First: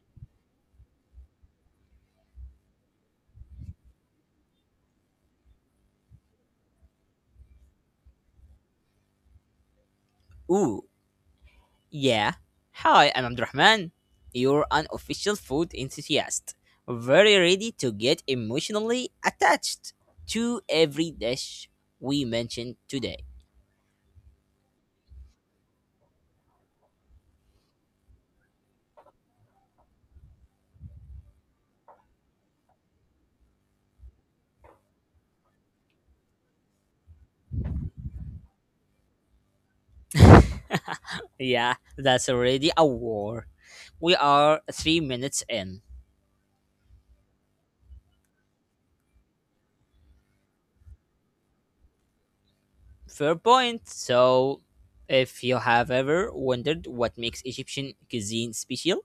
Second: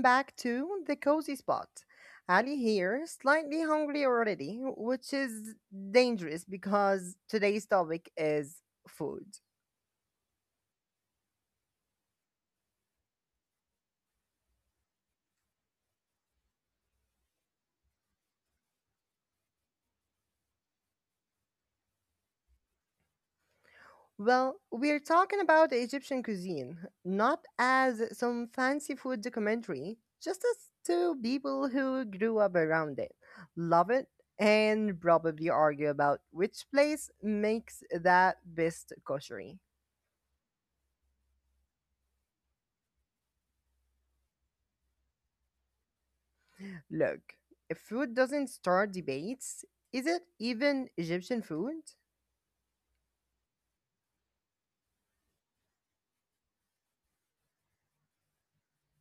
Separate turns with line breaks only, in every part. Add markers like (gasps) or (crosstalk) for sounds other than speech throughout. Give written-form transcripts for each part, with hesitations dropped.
back to the Cozy Spot. Ali here, slightly hungry already, which is dangerous because today's topic is food.
Ooh, yeah. Hi, I'm Abdurrahman. You're an official food enthusiast, very ready to get emotionally attached to every dish we mentioned today.
Well, we're talking about Egyptian cuisine, not as some fancy food documentary, just as two people who grew up around it, love it, and probably argue about which place makes that best koshery.
Yeah, that's already a war. We are 3 minutes in.
Look, if food doesn't start debates, is it even Egyptian food?
Fair point. So, if you have ever wondered what makes Egyptian cuisine special,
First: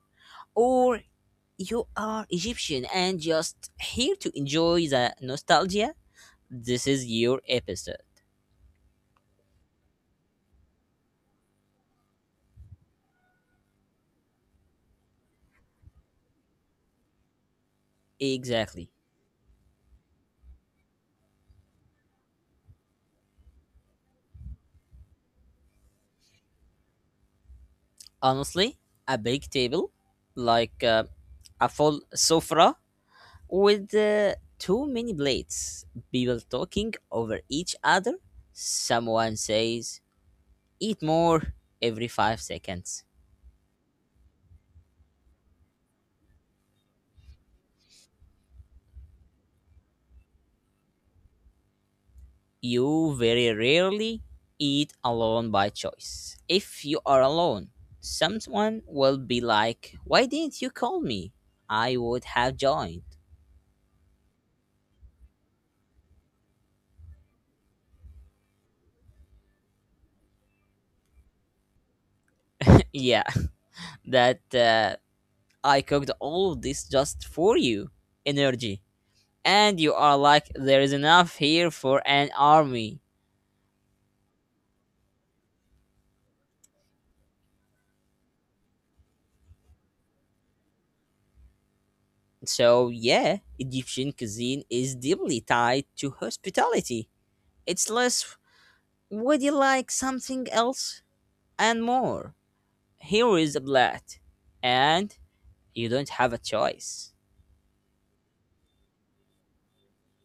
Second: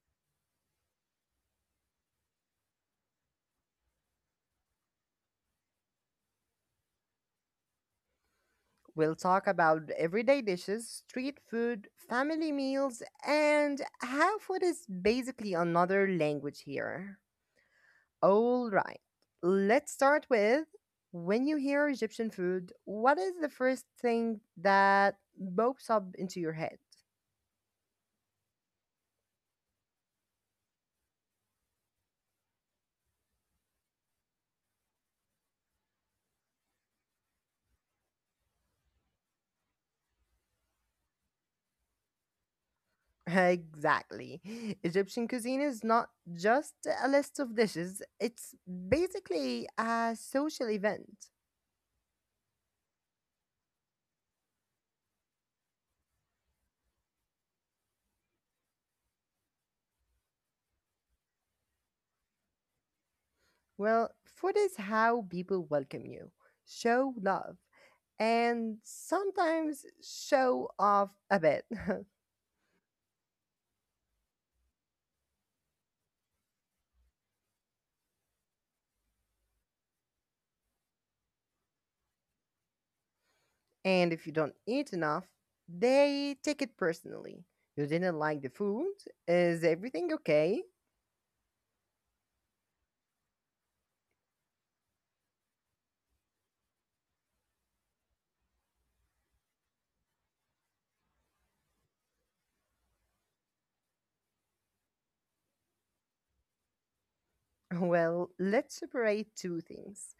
or you are Egyptian and just here to enjoy the nostalgia, this is your episode.
We'll talk about everyday dishes, street food, family meals, and how food is basically another language here. All
Exactly.
right, let's start with when you hear Egyptian food, what is the first thing that pops up into your head?
Honestly, a big table, like a full sofa with too many plates. People talking over each other. Someone says, eat more every 5 seconds.
Exactly. Egyptian cuisine is not just a list of dishes, it's basically a social event.
You very rarely eat alone by choice. If you are alone, someone will be like, why didn't you call me? I would have joined.
Well, food is how people welcome you, show love, and sometimes show off a bit. (laughs)
(laughs) Yeah, that I cooked all of this just for you. Energy. And you are like, there is enough here for an army.
And if you don't eat enough, they take it personally. You didn't like the food? Is everything okay? (laughs)
So, yeah, Egyptian cuisine is deeply tied to hospitality. It's less, would you like something else? And more, here is a blood, and you don't have a choice.
Well, let's separate two things,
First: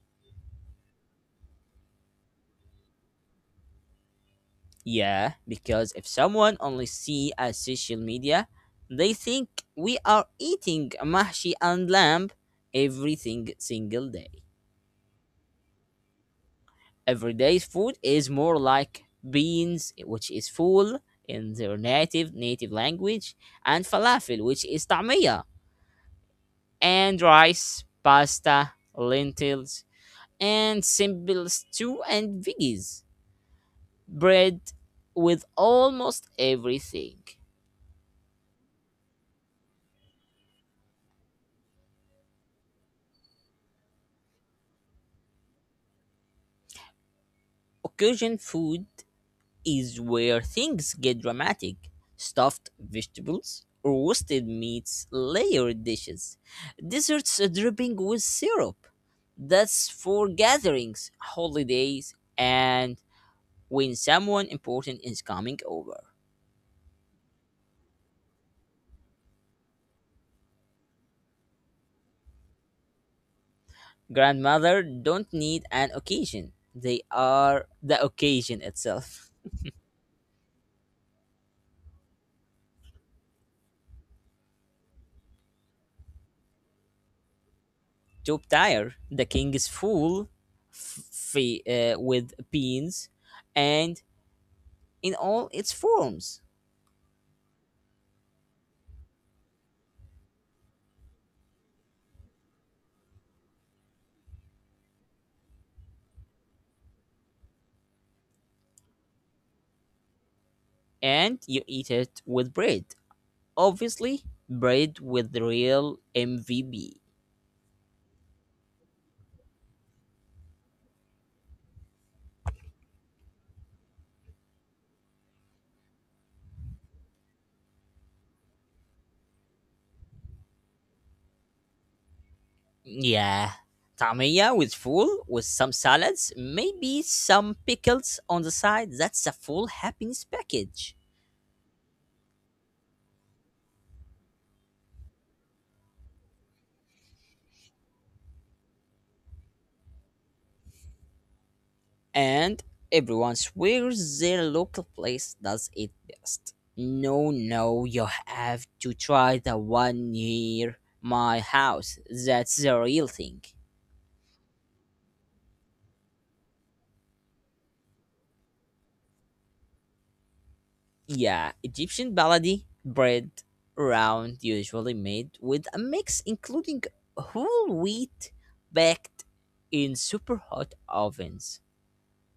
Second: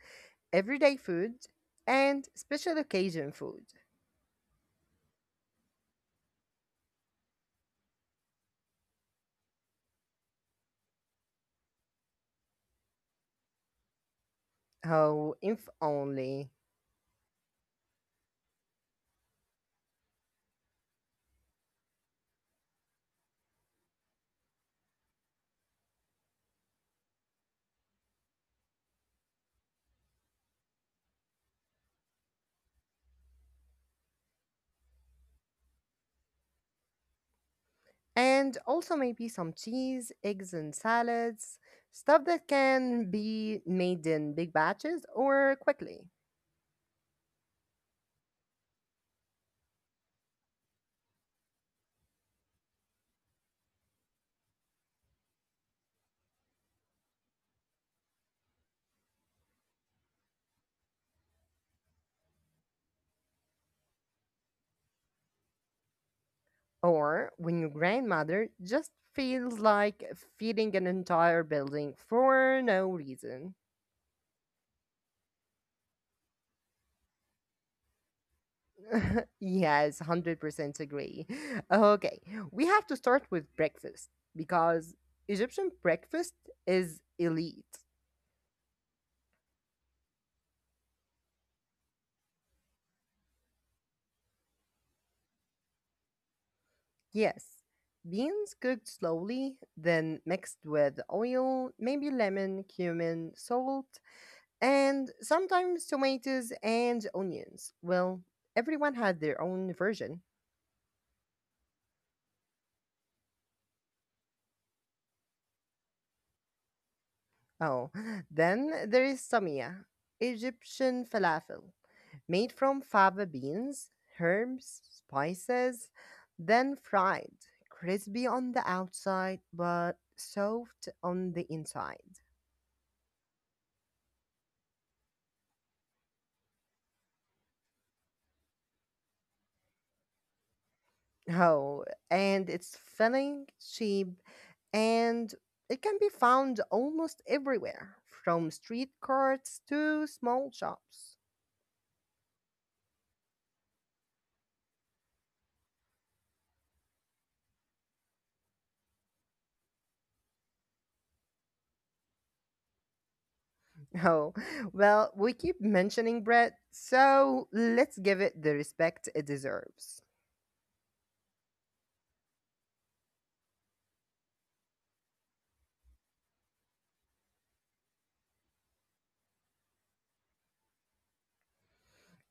everyday food and special occasion food.
Yeah, because if someone only see us social media, they think we are eating mahshi and lamb single day.
Oh, if only.
Every day's food is more like beans, which is full in their native language, and falafel, which is tamia, and rice, pasta, lentils, and simple stew and veggies, bread with almost everything.
And also maybe some cheese, eggs, and salads. Stuff that can be made in big batches or quickly.
Occasion food is where things get dramatic: stuffed vegetables, roasted meats, layered dishes, desserts dripping with syrup. That's for gatherings, holidays, and when someone important is coming over.
Or when your grandmother just feels like feeding an entire building for no reason.
Grandmother don't need an occasion. They are the occasion itself.
(laughs) Yes, 100% agree. Okay, we have to start with breakfast because Egyptian breakfast is elite.
Jotire, the king is full, f- with beans, and in all its forms,
Yes, beans cooked slowly, then mixed with oil, maybe lemon, cumin, salt, and sometimes tomatoes and onions. Well, everyone had their own version.
and you eat it with bread. Obviously, bread with the real MVB.
Oh, (gasps) (laughs) then there is samia, Egyptian falafel, made from fava beans, herbs, spices, then fried, crispy on the outside but soft on the inside.
Yeah. Tamaya with full, with some salads, maybe some pickles on the side. That's a full happiness package.
Oh, and it's filling, cheap, and it can be found almost everywhere, from street carts to small shops.
And everyone swears their local place does it best. No, no, you have to try the one near my house. That's the real thing.
Oh, well, we keep mentioning bread, so let's give it the respect it deserves.
Yeah, Egyptian baladi bread, round, usually made with a mix including whole wheat, baked in super hot ovens.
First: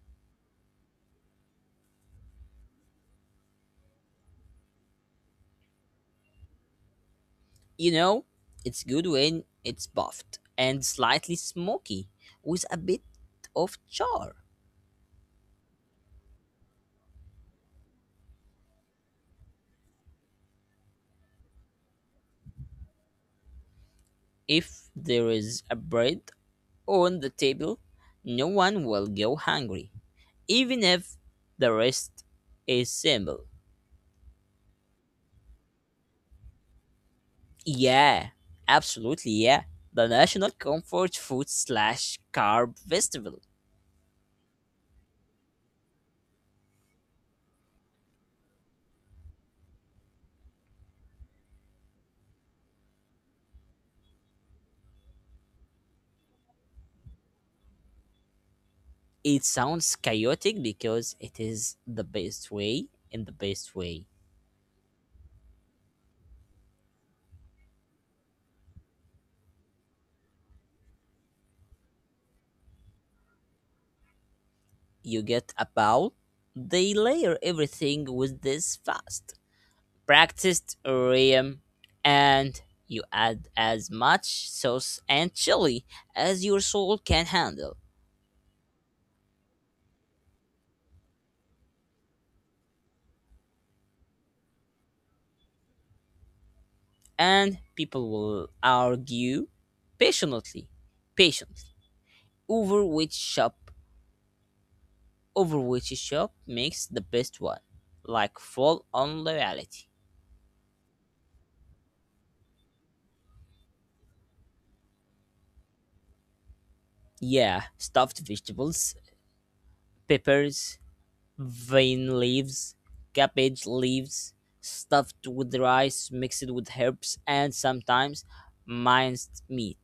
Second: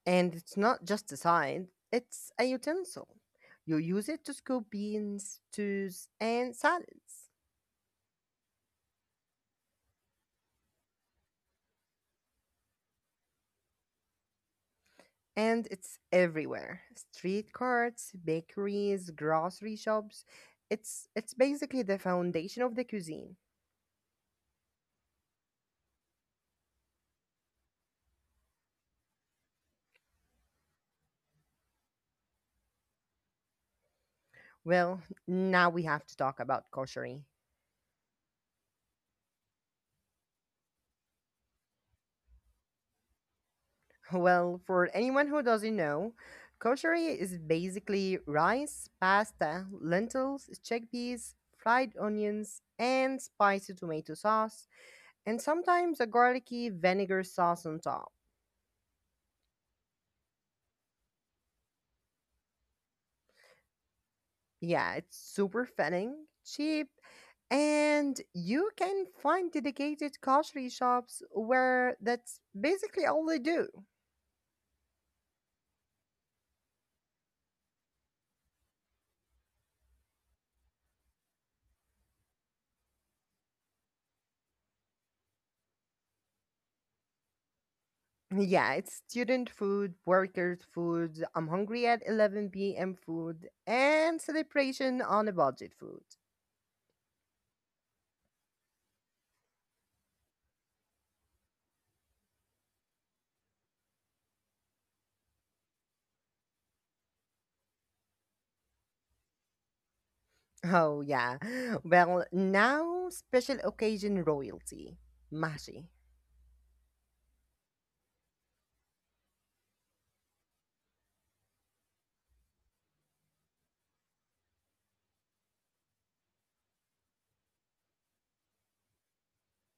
And it's not just a side, it's a utensil. You use it to scoop beans, stews, and salads.
You know, it's good when it's buffed and slightly smoky with a bit of char.
And it's everywhere. Street carts, bakeries, grocery shops. It's basically the foundation of the cuisine.
If there is a bread on the table, no one will go hungry, even if the rest is simple.
Well, now we have to talk about koshari.
Yeah, absolutely, yeah. The national comfort food slash carb festival.
Well, for anyone who doesn't know, koshari is basically rice, pasta, lentils, chickpeas, fried onions, and spicy tomato sauce, and sometimes a garlicky vinegar sauce on top.
It sounds chaotic because it is, the best way, in the best way.
Yeah, it's super fitting, cheap, and you can find dedicated grocery shops where that's basically all they do.
You get a bowl, they layer everything with this fast practiced rhythm, and you add as much sauce and chili as your soul can handle.
Yeah, it's student food, workers food, I'm hungry at 11 p.m. food, and celebration on a budget food.
And people will argue patiently, patiently, over which shop, over which shop makes the best one. Like full on loyalty.
Oh, yeah. Well, now special occasion royalty. Mashi.
Yeah, stuffed vegetables, peppers, vein leaves, cabbage leaves, stuffed with rice, mixed with herbs, and sometimes minced meat.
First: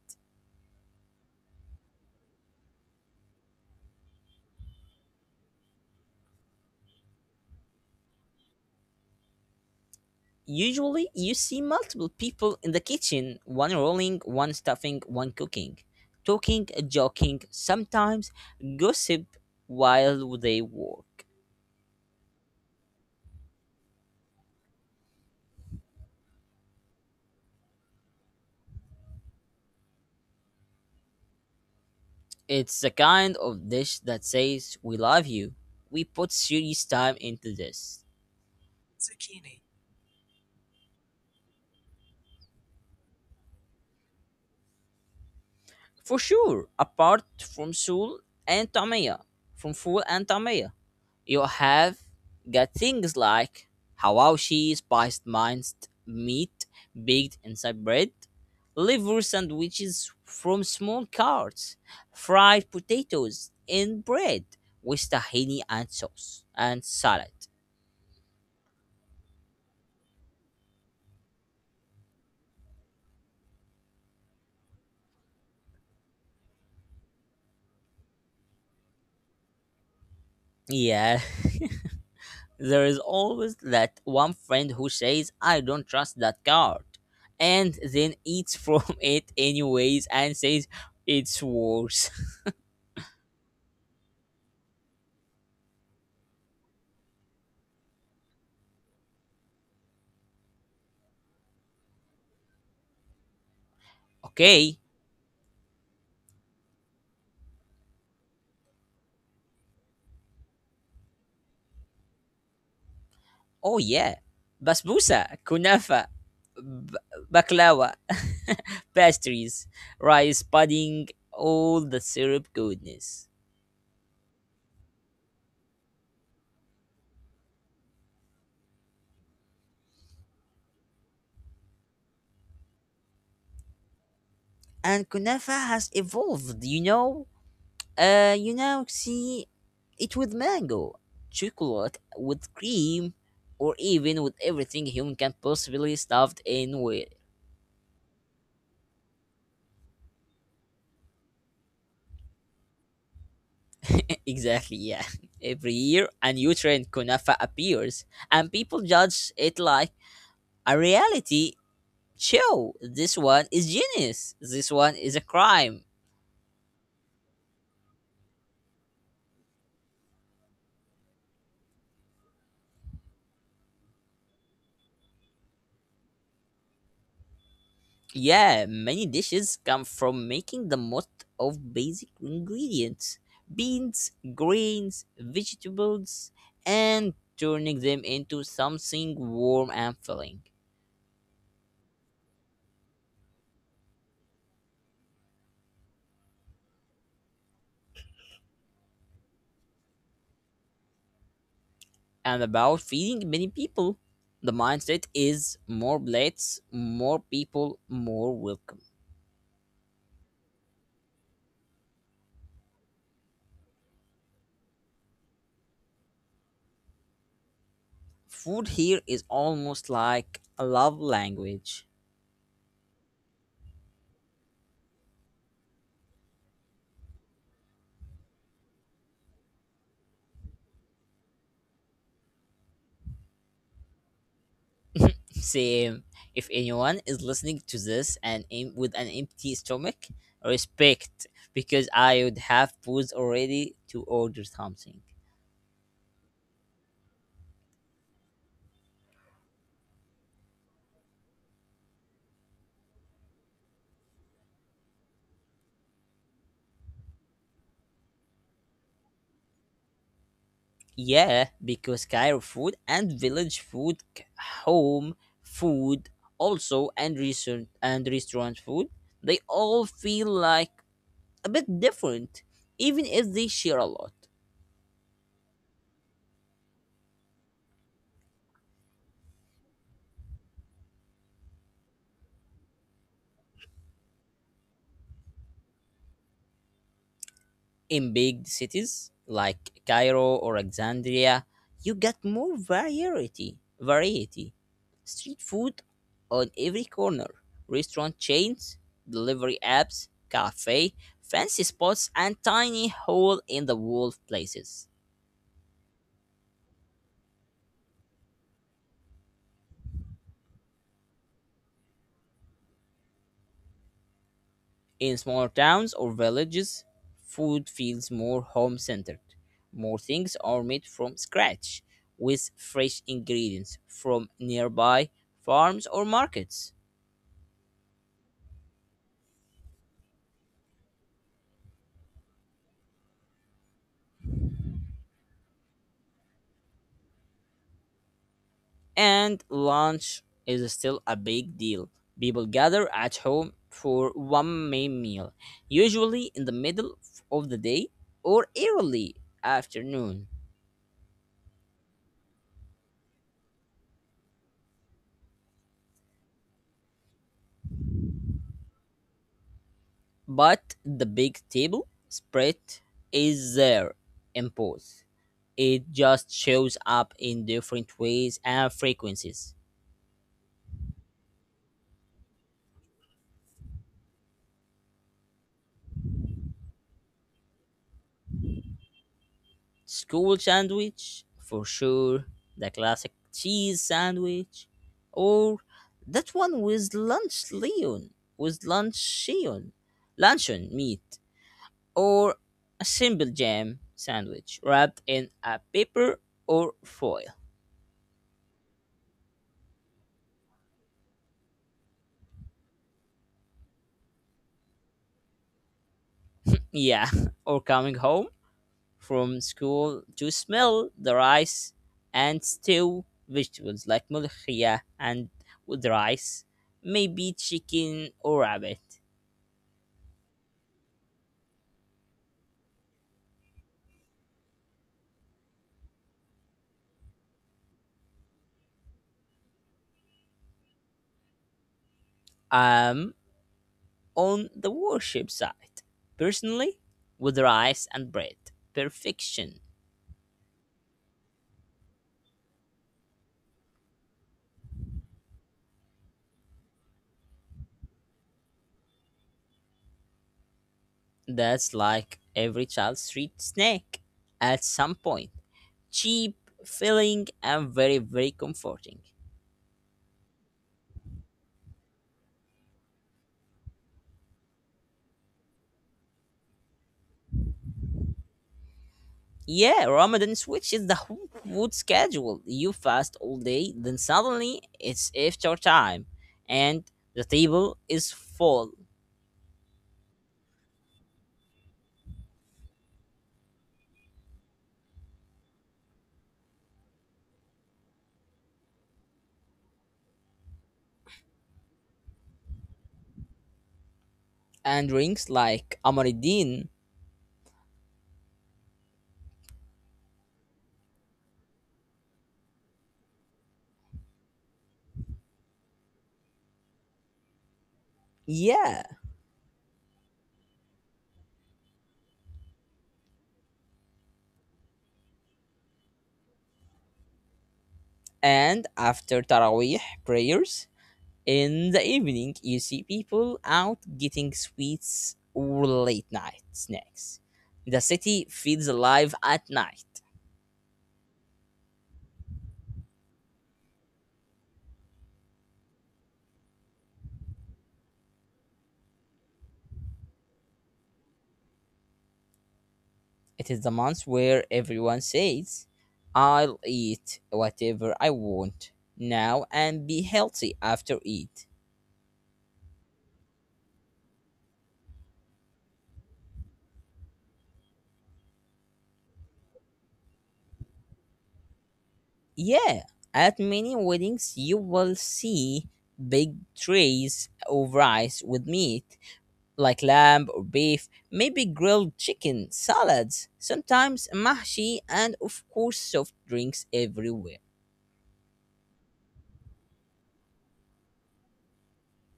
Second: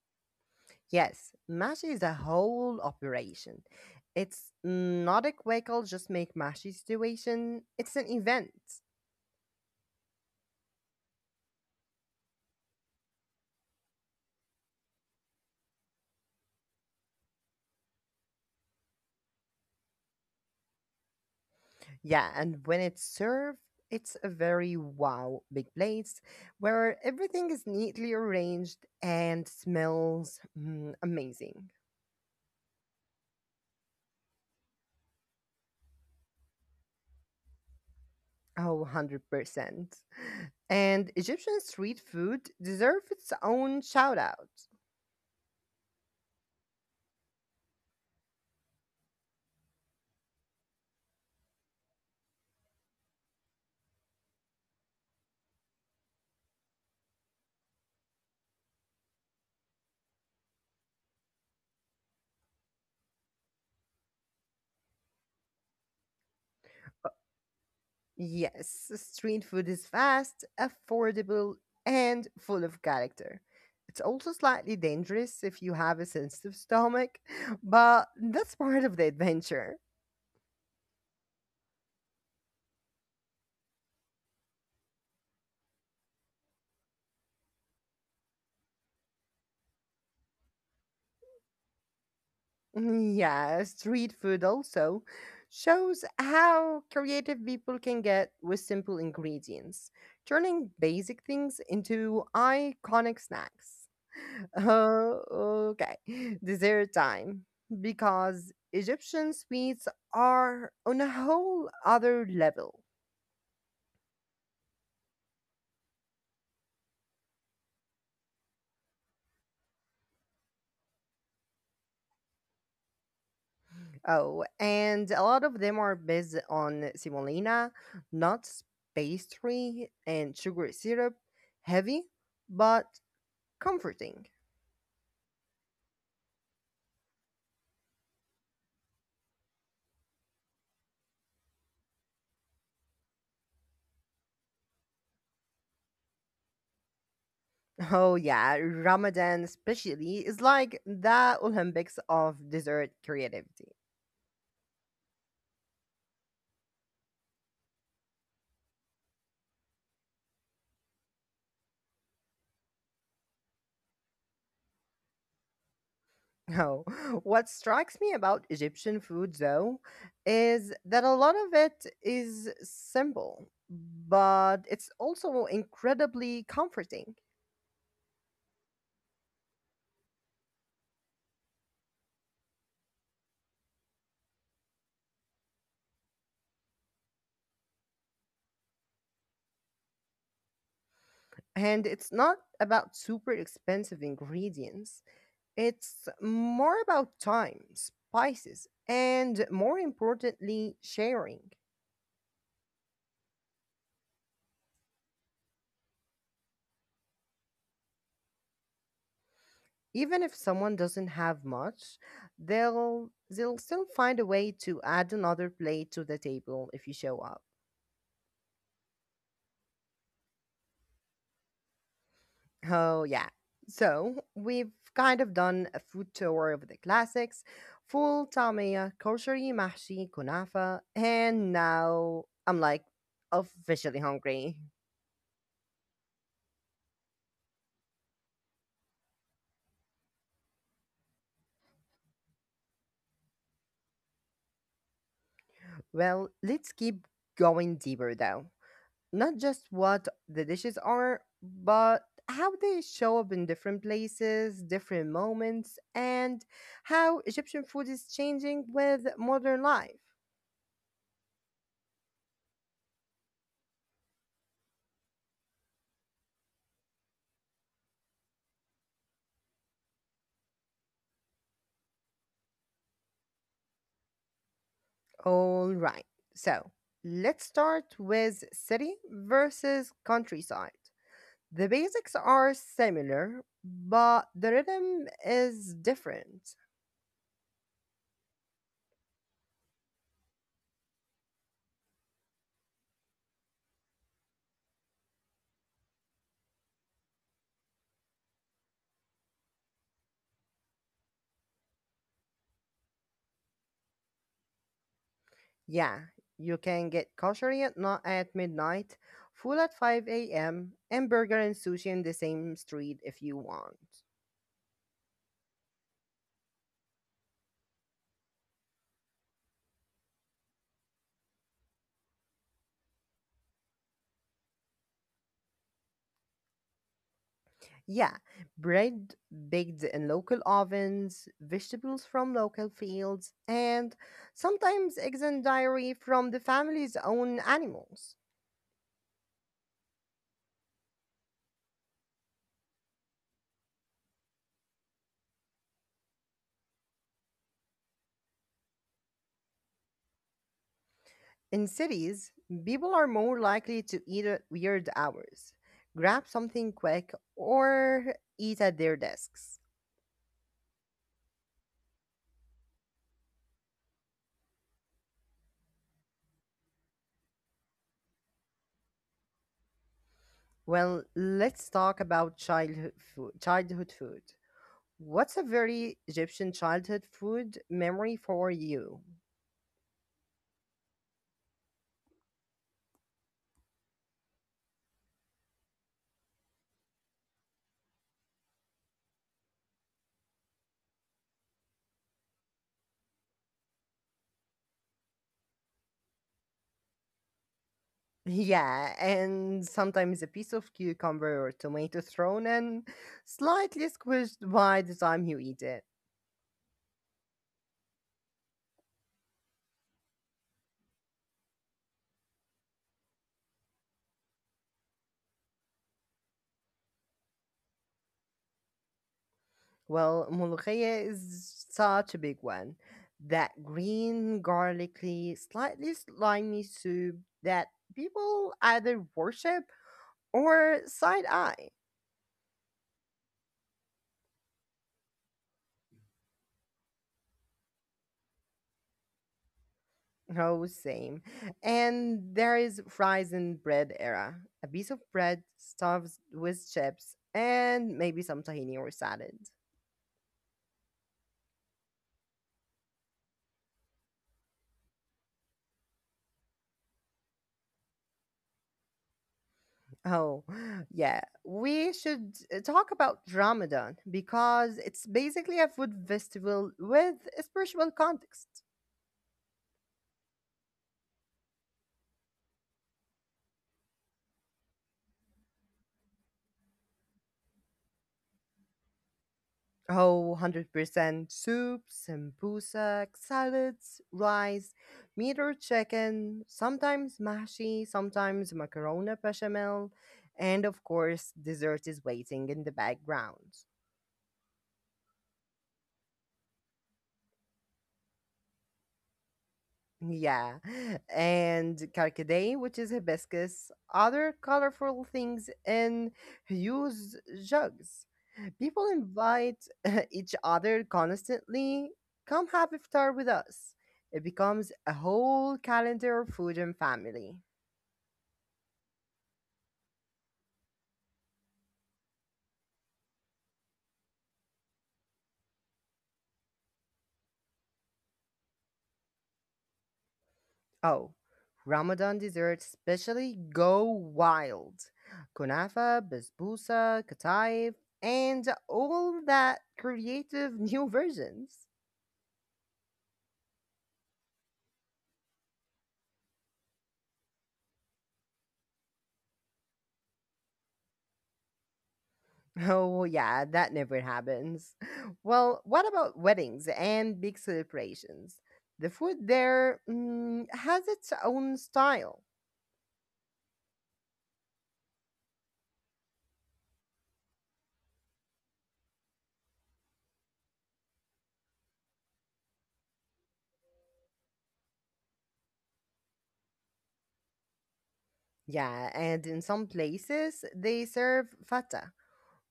Yes, mashi is a whole operation. It's not a quick I'll just make mashi situation. It's an event.
Usually, you see multiple people in the kitchen, one rolling, one stuffing, one cooking, talking, joking, sometimes gossip while they work.
Yeah, and when it's served, it's a very wow big place where everything is neatly arranged and smells mm, amazing.
It's the kind of dish that says, we love you. We put serious time into this.
Oh, 100%. And Egyptian street food deserves its own shout out.
For sure, apart from Seoul and Tamiya, from Seoul and Tamiya, you have got things like hawashi, spiced minced meat baked inside bread, liver sandwiches from small carts, fried potatoes in bread with tahini and sauce and salad.
Yes, street food is fast, affordable, and full of character. It's also slightly dangerous if you have a sensitive stomach, (laughs) but that's part of the adventure.
Yeah, there is always that one friend who says, I don't trust that card, and then eats from (laughs) it anyways and says, it's worse. (laughs)
Mm, yeah, street food also shows how creative people can get with simple ingredients, turning basic things into iconic snacks.
Okay.
Oh, okay. Dessert time. Because Egyptian sweets are on a whole other level.
Oh, yeah. Basbousa, kunafa, b- baklawa, (laughs) pastries, rice pudding, all the syrup goodness.
Oh, and a lot of them are based on semolina, nuts, pastry, and sugar syrup. Heavy, but comforting.
And kunafa has evolved, you know? See it with mango, chocolate, with cream, or even with everything human can possibly stuffed in with.
Oh, yeah. Ramadan, especially, is like the Olympics of dessert creativity.
(laughs) Exactly, yeah. (laughs) Every year, a new trend kunafa appears, and people judge it like a reality show. This one is genius. This one is a crime.
No. (laughs) What strikes me about Egyptian food, though, is that a lot of it is simple, but it's also incredibly comforting.
Yeah, many dishes come from making the most of basic ingredients: beans, grains, vegetables, and turning them into something warm and filling.
And it's not about super expensive ingredients, it's more about time, spices, and more importantly, sharing.
And about feeding many people, the mindset is more plates, more people, more welcome.
Even if someone doesn't have much, they'll still find a way to add another plate to the table if you show up.
Food here is almost like a love language.
Oh, yeah. So we've kind of done a food tour of the classics, full tamia, koshari, mahshi, kunafa, and now I'm like officially hungry.
Same. If anyone is listening to this and aim with an empty stomach, respect, because I would have paused already to order something.
Well, let's keep going deeper though. Not just what the dishes are, but how they show up in different places, different moments, and how Egyptian food is changing with modern life.
Yeah, because Cairo food and village food, home food also, and restaurant food, they all feel like a bit different, even if they share a lot.
All right. So let's start with city versus countryside. The basics are similar, but the rhythm is different.
In big cities like Cairo or Alexandria, you get more variety. Street food on every corner, restaurant chains, delivery apps, cafe, fancy spots and tiny hole in the wall places.
Yeah, you can get kosher at, not at midnight, full at 5 a.m., and burger and sushi in the same street if you want.
In smaller towns or villages, food feels more home centered. More things are made from scratch with fresh ingredients from nearby farms or markets.
Yeah, bread baked in local ovens, vegetables from local fields, and sometimes eggs and dairy from the family's own animals.
And lunch is still a big deal. People gather at home for one main meal, usually in the middle of the day or early afternoon.
In cities, people are more likely to eat at weird hours, grab something quick, or eat at their desks.
But the big table spread is there in both. It just shows up in different ways and frequencies.
Well, let's talk about childhood food. Childhood food. What's a very Egyptian childhood food memory for you?
School sandwich, for sure. The classic cheese sandwich. Or that one with lunch leon. With luncheon. Luncheon meat. Or a simple jam sandwich wrapped in a paper or foil.
Yeah, and sometimes a piece of cucumber or tomato thrown in, slightly squished by the time you eat it.
Yeah, (laughs) or coming home from school to smell the rice and stew vegetables like mulchia and with rice, maybe chicken or rabbit.
Well, ملوخية is such a big one. That green, garlicky, slightly slimy soup that people either worship or side eye.
Um, on the worship side. Personally, with rice and bread, perfection.
Oh, same. And there is fries and bread era. A piece of bread stuffed with chips and maybe some tahini or salad.
That's like every child's street snack at some point. Cheap, filling, and very, very comforting.
Oh, (laughs) yeah. We should talk about Ramadan because it's basically a food festival with a spiritual context.
Yeah, Ramadan switches the whole food schedule. You fast all day, then suddenly it's iftar time, and the table is full.
Oh, 100% soups, sambusa, salads, rice, meat or chicken, sometimes mashi, sometimes macarona bechamel, and of course, dessert is waiting in the background.
And drinks like Amaridin.
Yeah. And carcadet, which is hibiscus, other colorful things in huge jugs. People
Yeah,
invite (laughs) each other constantly. Come have iftar with us. It becomes a whole calendar of food and family.
and after Taraweeh prayers, in the evening, you see people out getting sweets or late night snacks. The city feels alive at night.
Oh, Ramadan desserts especially go wild. Kunafa, basbousa, kataif, and all that creative (laughs) new versions.
It is the month where everyone says, I'll eat whatever I want now and be healthy after it.
Oh, well, yeah, that never happens. (laughs) Well, what about weddings and big celebrations? The food there mm, has its own style.
Yeah, at many weddings, you will see big trays of rice with meat like lamb or beef, maybe grilled chicken, salads, sometimes mahshi, and of course, soft drinks everywhere.
Yeah, and in some places they serve fata,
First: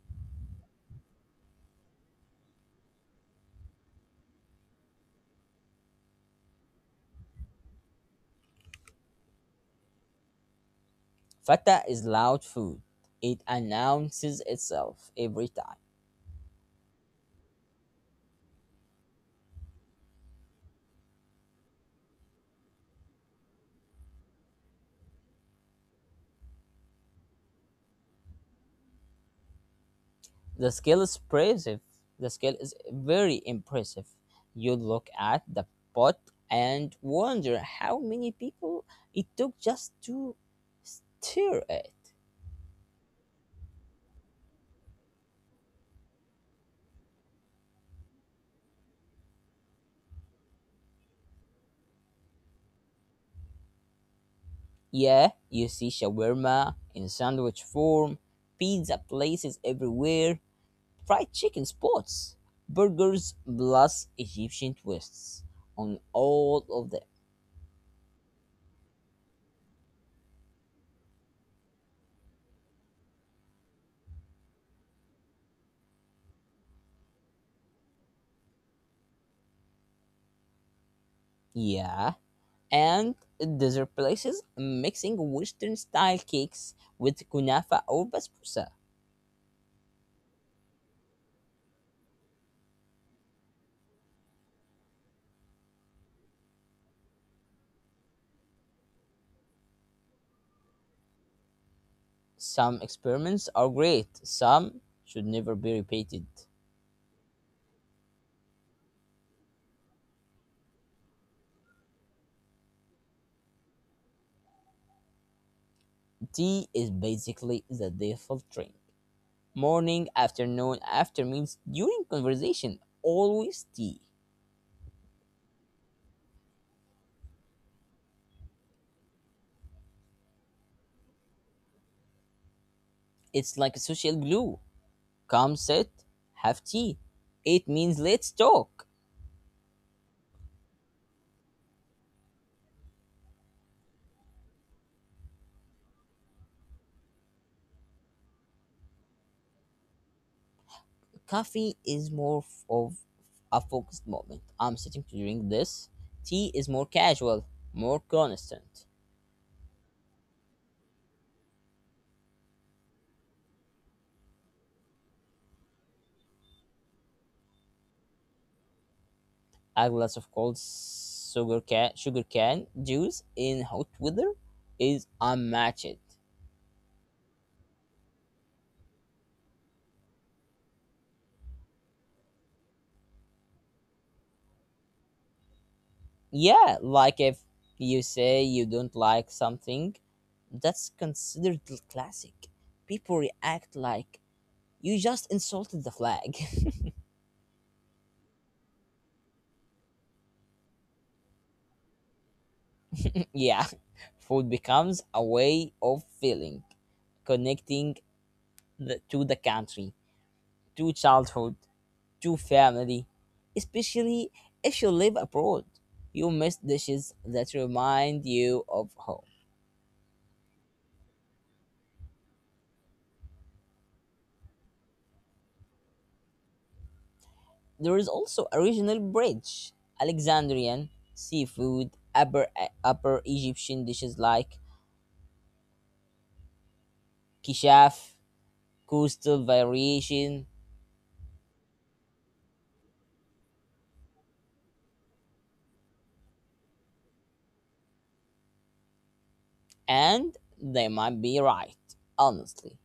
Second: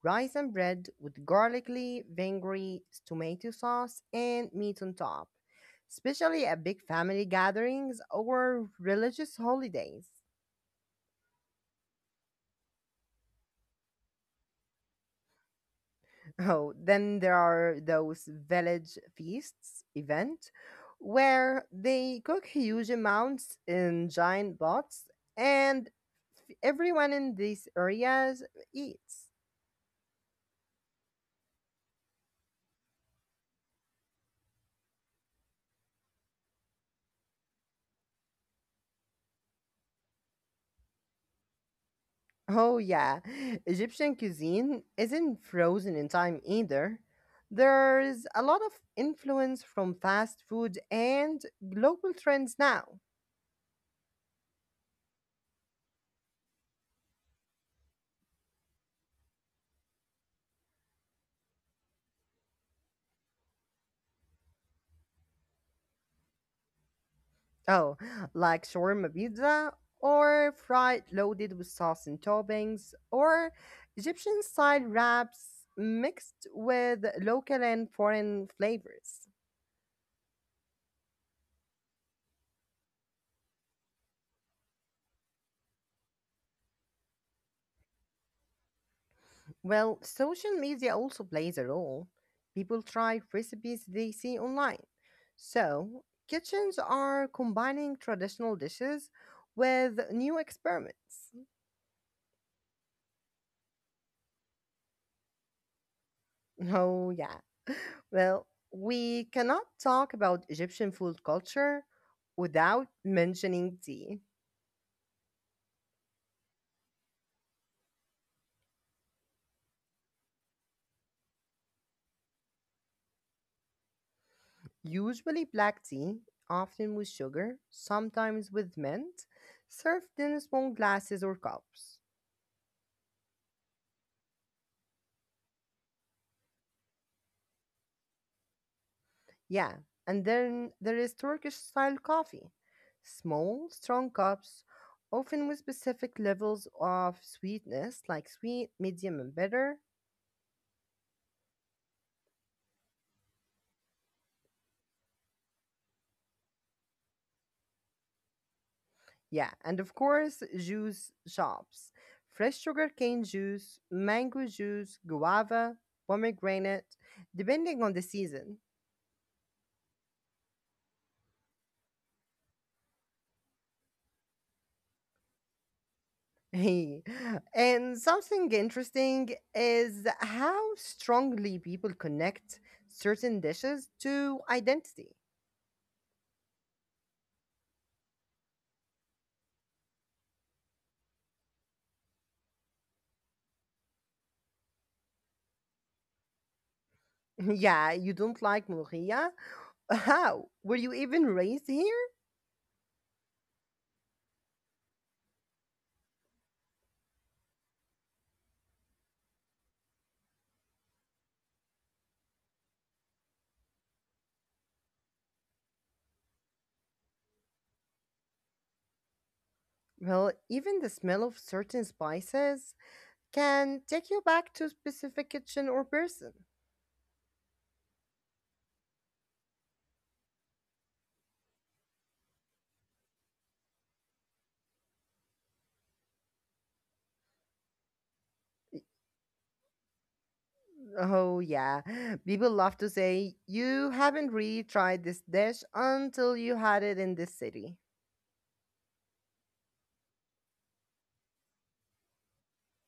rice and bread with garlicky, vinegary, tomato sauce, and meat on top, especially at big family gatherings or religious holidays.
Fata is loud food. It announces itself every time.
Oh, then there are those village feasts event where they cook huge amounts in giant pots and everyone in these areas eats.
The scale is impressive. The scale is very impressive. You look at the pot and wonder how many people it took just to stir it.
Oh yeah, Egyptian cuisine isn't frozen in time either. There's a lot of influence from fast food and global trends now.
Yeah, you see shawarma in sandwich form, pizza places everywhere, fried chicken spots, burgers plus Egyptian twists on all of them.
Oh, like shawarma pizza or fried loaded with sauce and toppings or Egyptian style wraps mixed with local and foreign flavors.
Yeah, and dessert places mixing Western style cakes with kunafa or basbousa.
Well, social media also plays a role. People try recipes they see online. So, kitchens are combining traditional dishes with new experiments.
Some experiments are great, some should never be repeated.
Oh, yeah. (laughs) Well, we cannot talk about Egyptian food culture without mentioning tea.
Tea is basically the default drink. Morning, afternoon, after meals, during conversation, always tea.
Usually black tea, often with sugar, sometimes with mint, served in small glasses or cups.
It's like a social glue. Come sit, have tea. It means let's talk.
Yeah, and then there is Turkish style coffee. Small, strong cups, often with specific levels of sweetness like sweet, medium, and bitter.
Coffee is more of a focused moment. I'm sitting to drink this. Tea is more casual, more constant.
Yeah, and of course, juice shops. Fresh sugarcane juice, mango juice, guava, pomegranate, depending on the season. (laughs)
A glass of cold sugar can juice in hot weather is unmatched.
And something interesting is how strongly people connect certain dishes to identity.
Yeah, like if you say you don't like something, that's considered classic. People react like you just insulted the flag. (laughs)
(laughs) Yeah, you don't like mulhiya? How? Were you even raised here?
Yeah, (laughs) food becomes a way of feeling, connecting to the country, to childhood, to family, especially if you live abroad. You miss dishes that remind you of home.
Well, even the smell of certain spices can take you back to a specific kitchen or person.
There is also a regional bridge: Alexandrian, seafood, upper Egyptian dishes like kishaf, coastal variation,
Oh, yeah. People love to say, you haven't really tried this dish until you had it in this city.
and they might be right, honestly.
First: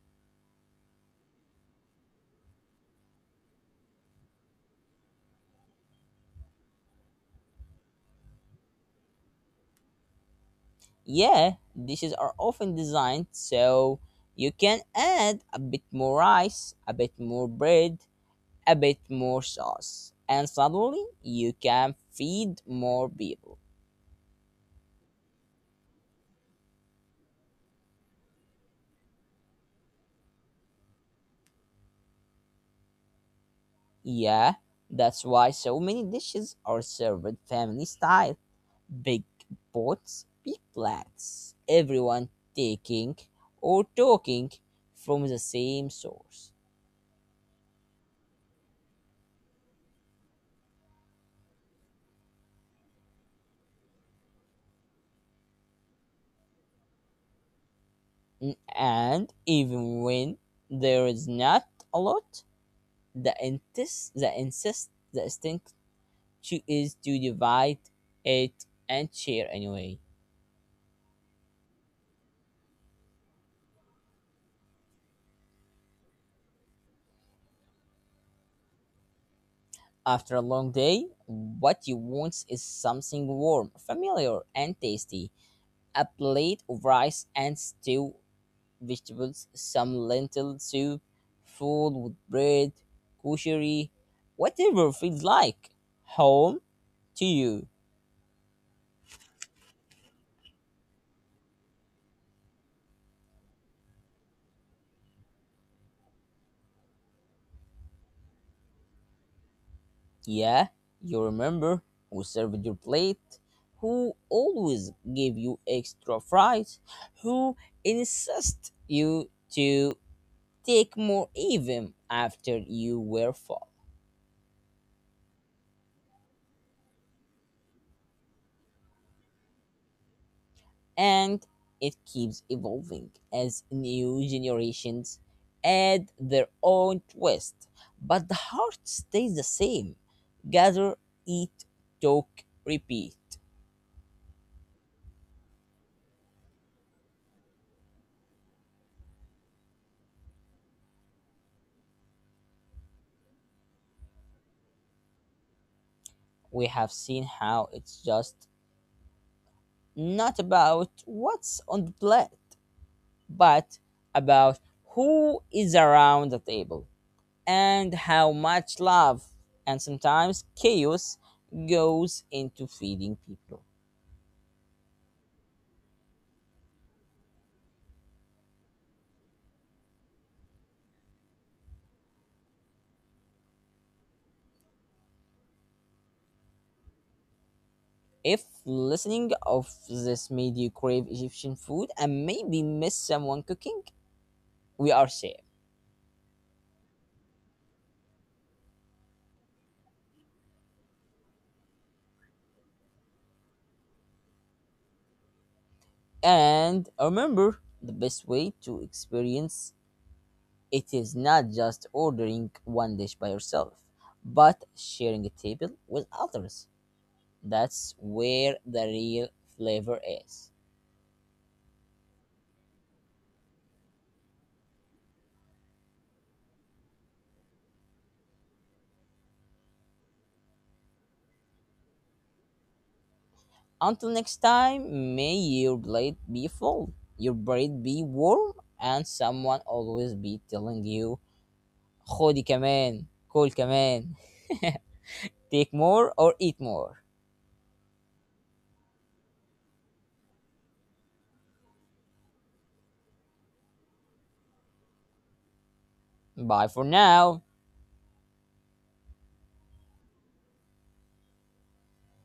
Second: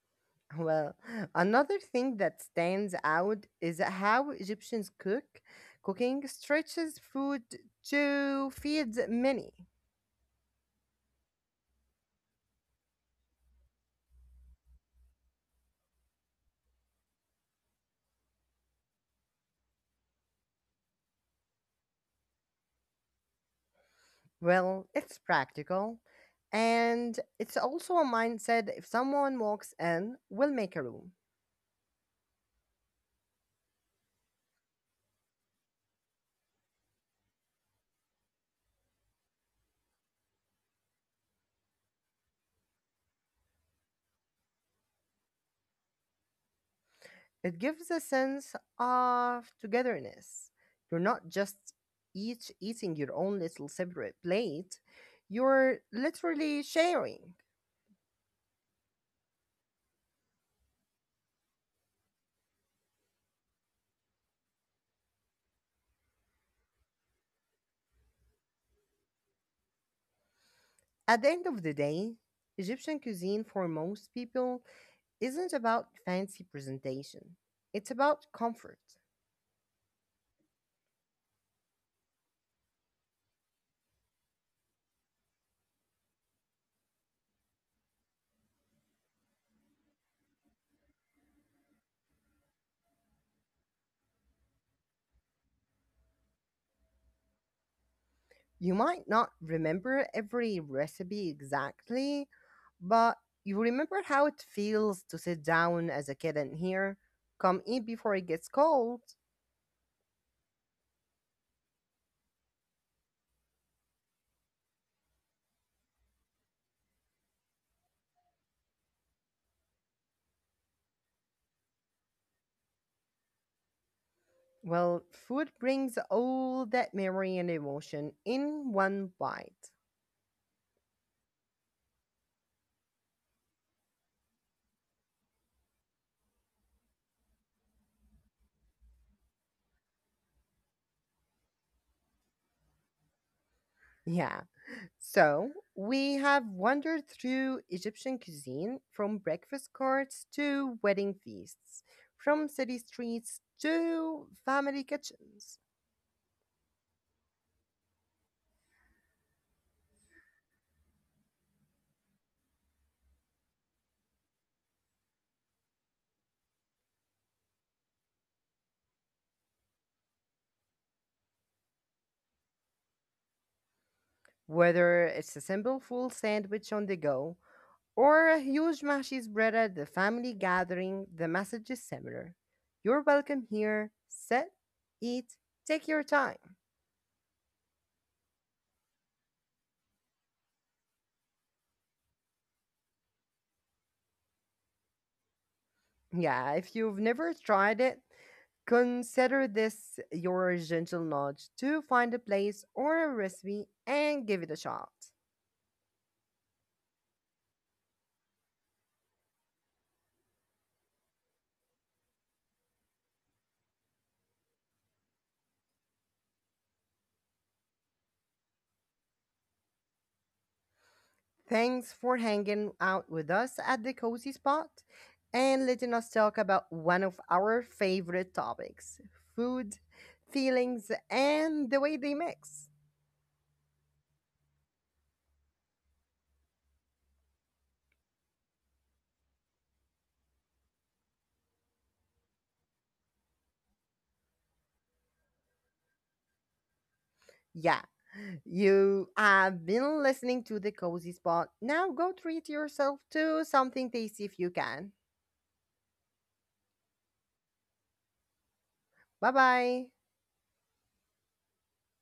Well, another thing that stands out is how Egyptians cook. Cooking stretches food to feed many.
Yeah, dishes are often designed so you can add a bit more rice, a bit more bread, a bit more sauce, and suddenly you can feed more people.
Well, it's practical. And it's also a mindset, if someone walks in, we'll make a room.
Yeah, that's why so many dishes are served family style, big pots, big plates, everyone taking or talking from the same source.
It gives a sense of togetherness. You're not just each eating your own little separate plate, you're literally sharing.
And even when there is not a lot, the instinct to, is to divide it and share anyway.
At the end of the day, Egyptian cuisine for most people isn't about fancy presentation, it's about comfort.
After a long day, what you want is something warm, familiar, and tasty. A plate of rice and stew, vegetables, some lentil soup, food with bread, kosher, whatever feels like home to you.
You might not remember every recipe exactly, but you remember how it feels to sit down as a kid and hear, come eat before it gets cold.
Yeah, you remember who served your plate, who always gave you extra fries, who insist you to take more even after you were full.
Well, food brings all that memory and emotion in one bite.
And it keeps evolving as new generations add their own twist. But the heart stays the same. Gather, eat, talk, repeat.
Yeah. So, we have wandered through Egyptian cuisine from breakfast cards to wedding feasts, from city streets to family kitchens.
We have seen how it's just not about what's on the plate, but about who is around the table, and how much love and sometimes chaos goes into feeding people.
Whether it's a simple full sandwich on the go or a huge mashi spread at the family gathering, the message is similar. You're welcome here. Sit, eat, take your time.
If listening of this made you crave Egyptian food and maybe miss someone cooking, we are safe.
Yeah, if you've never tried it, consider this your gentle nudge to find a place or a recipe and give it a shot.
And remember, the best way to experience it is not just ordering one dish by yourself, but sharing a table with others. That's where the real flavor is.
Thanks for hanging out with us at the Cozy Spot and letting us talk about one of our favorite topics, food, feelings, and the way they mix.
Until next time, may your blade be full, your blade be warm, and someone always be telling you, خدي كمان, كل كمان, (laughs) take more or eat more.
Yeah, you have been listening to the Cozy Spot. Now go treat yourself to something tasty if you can.
Bye for now.
Bye bye.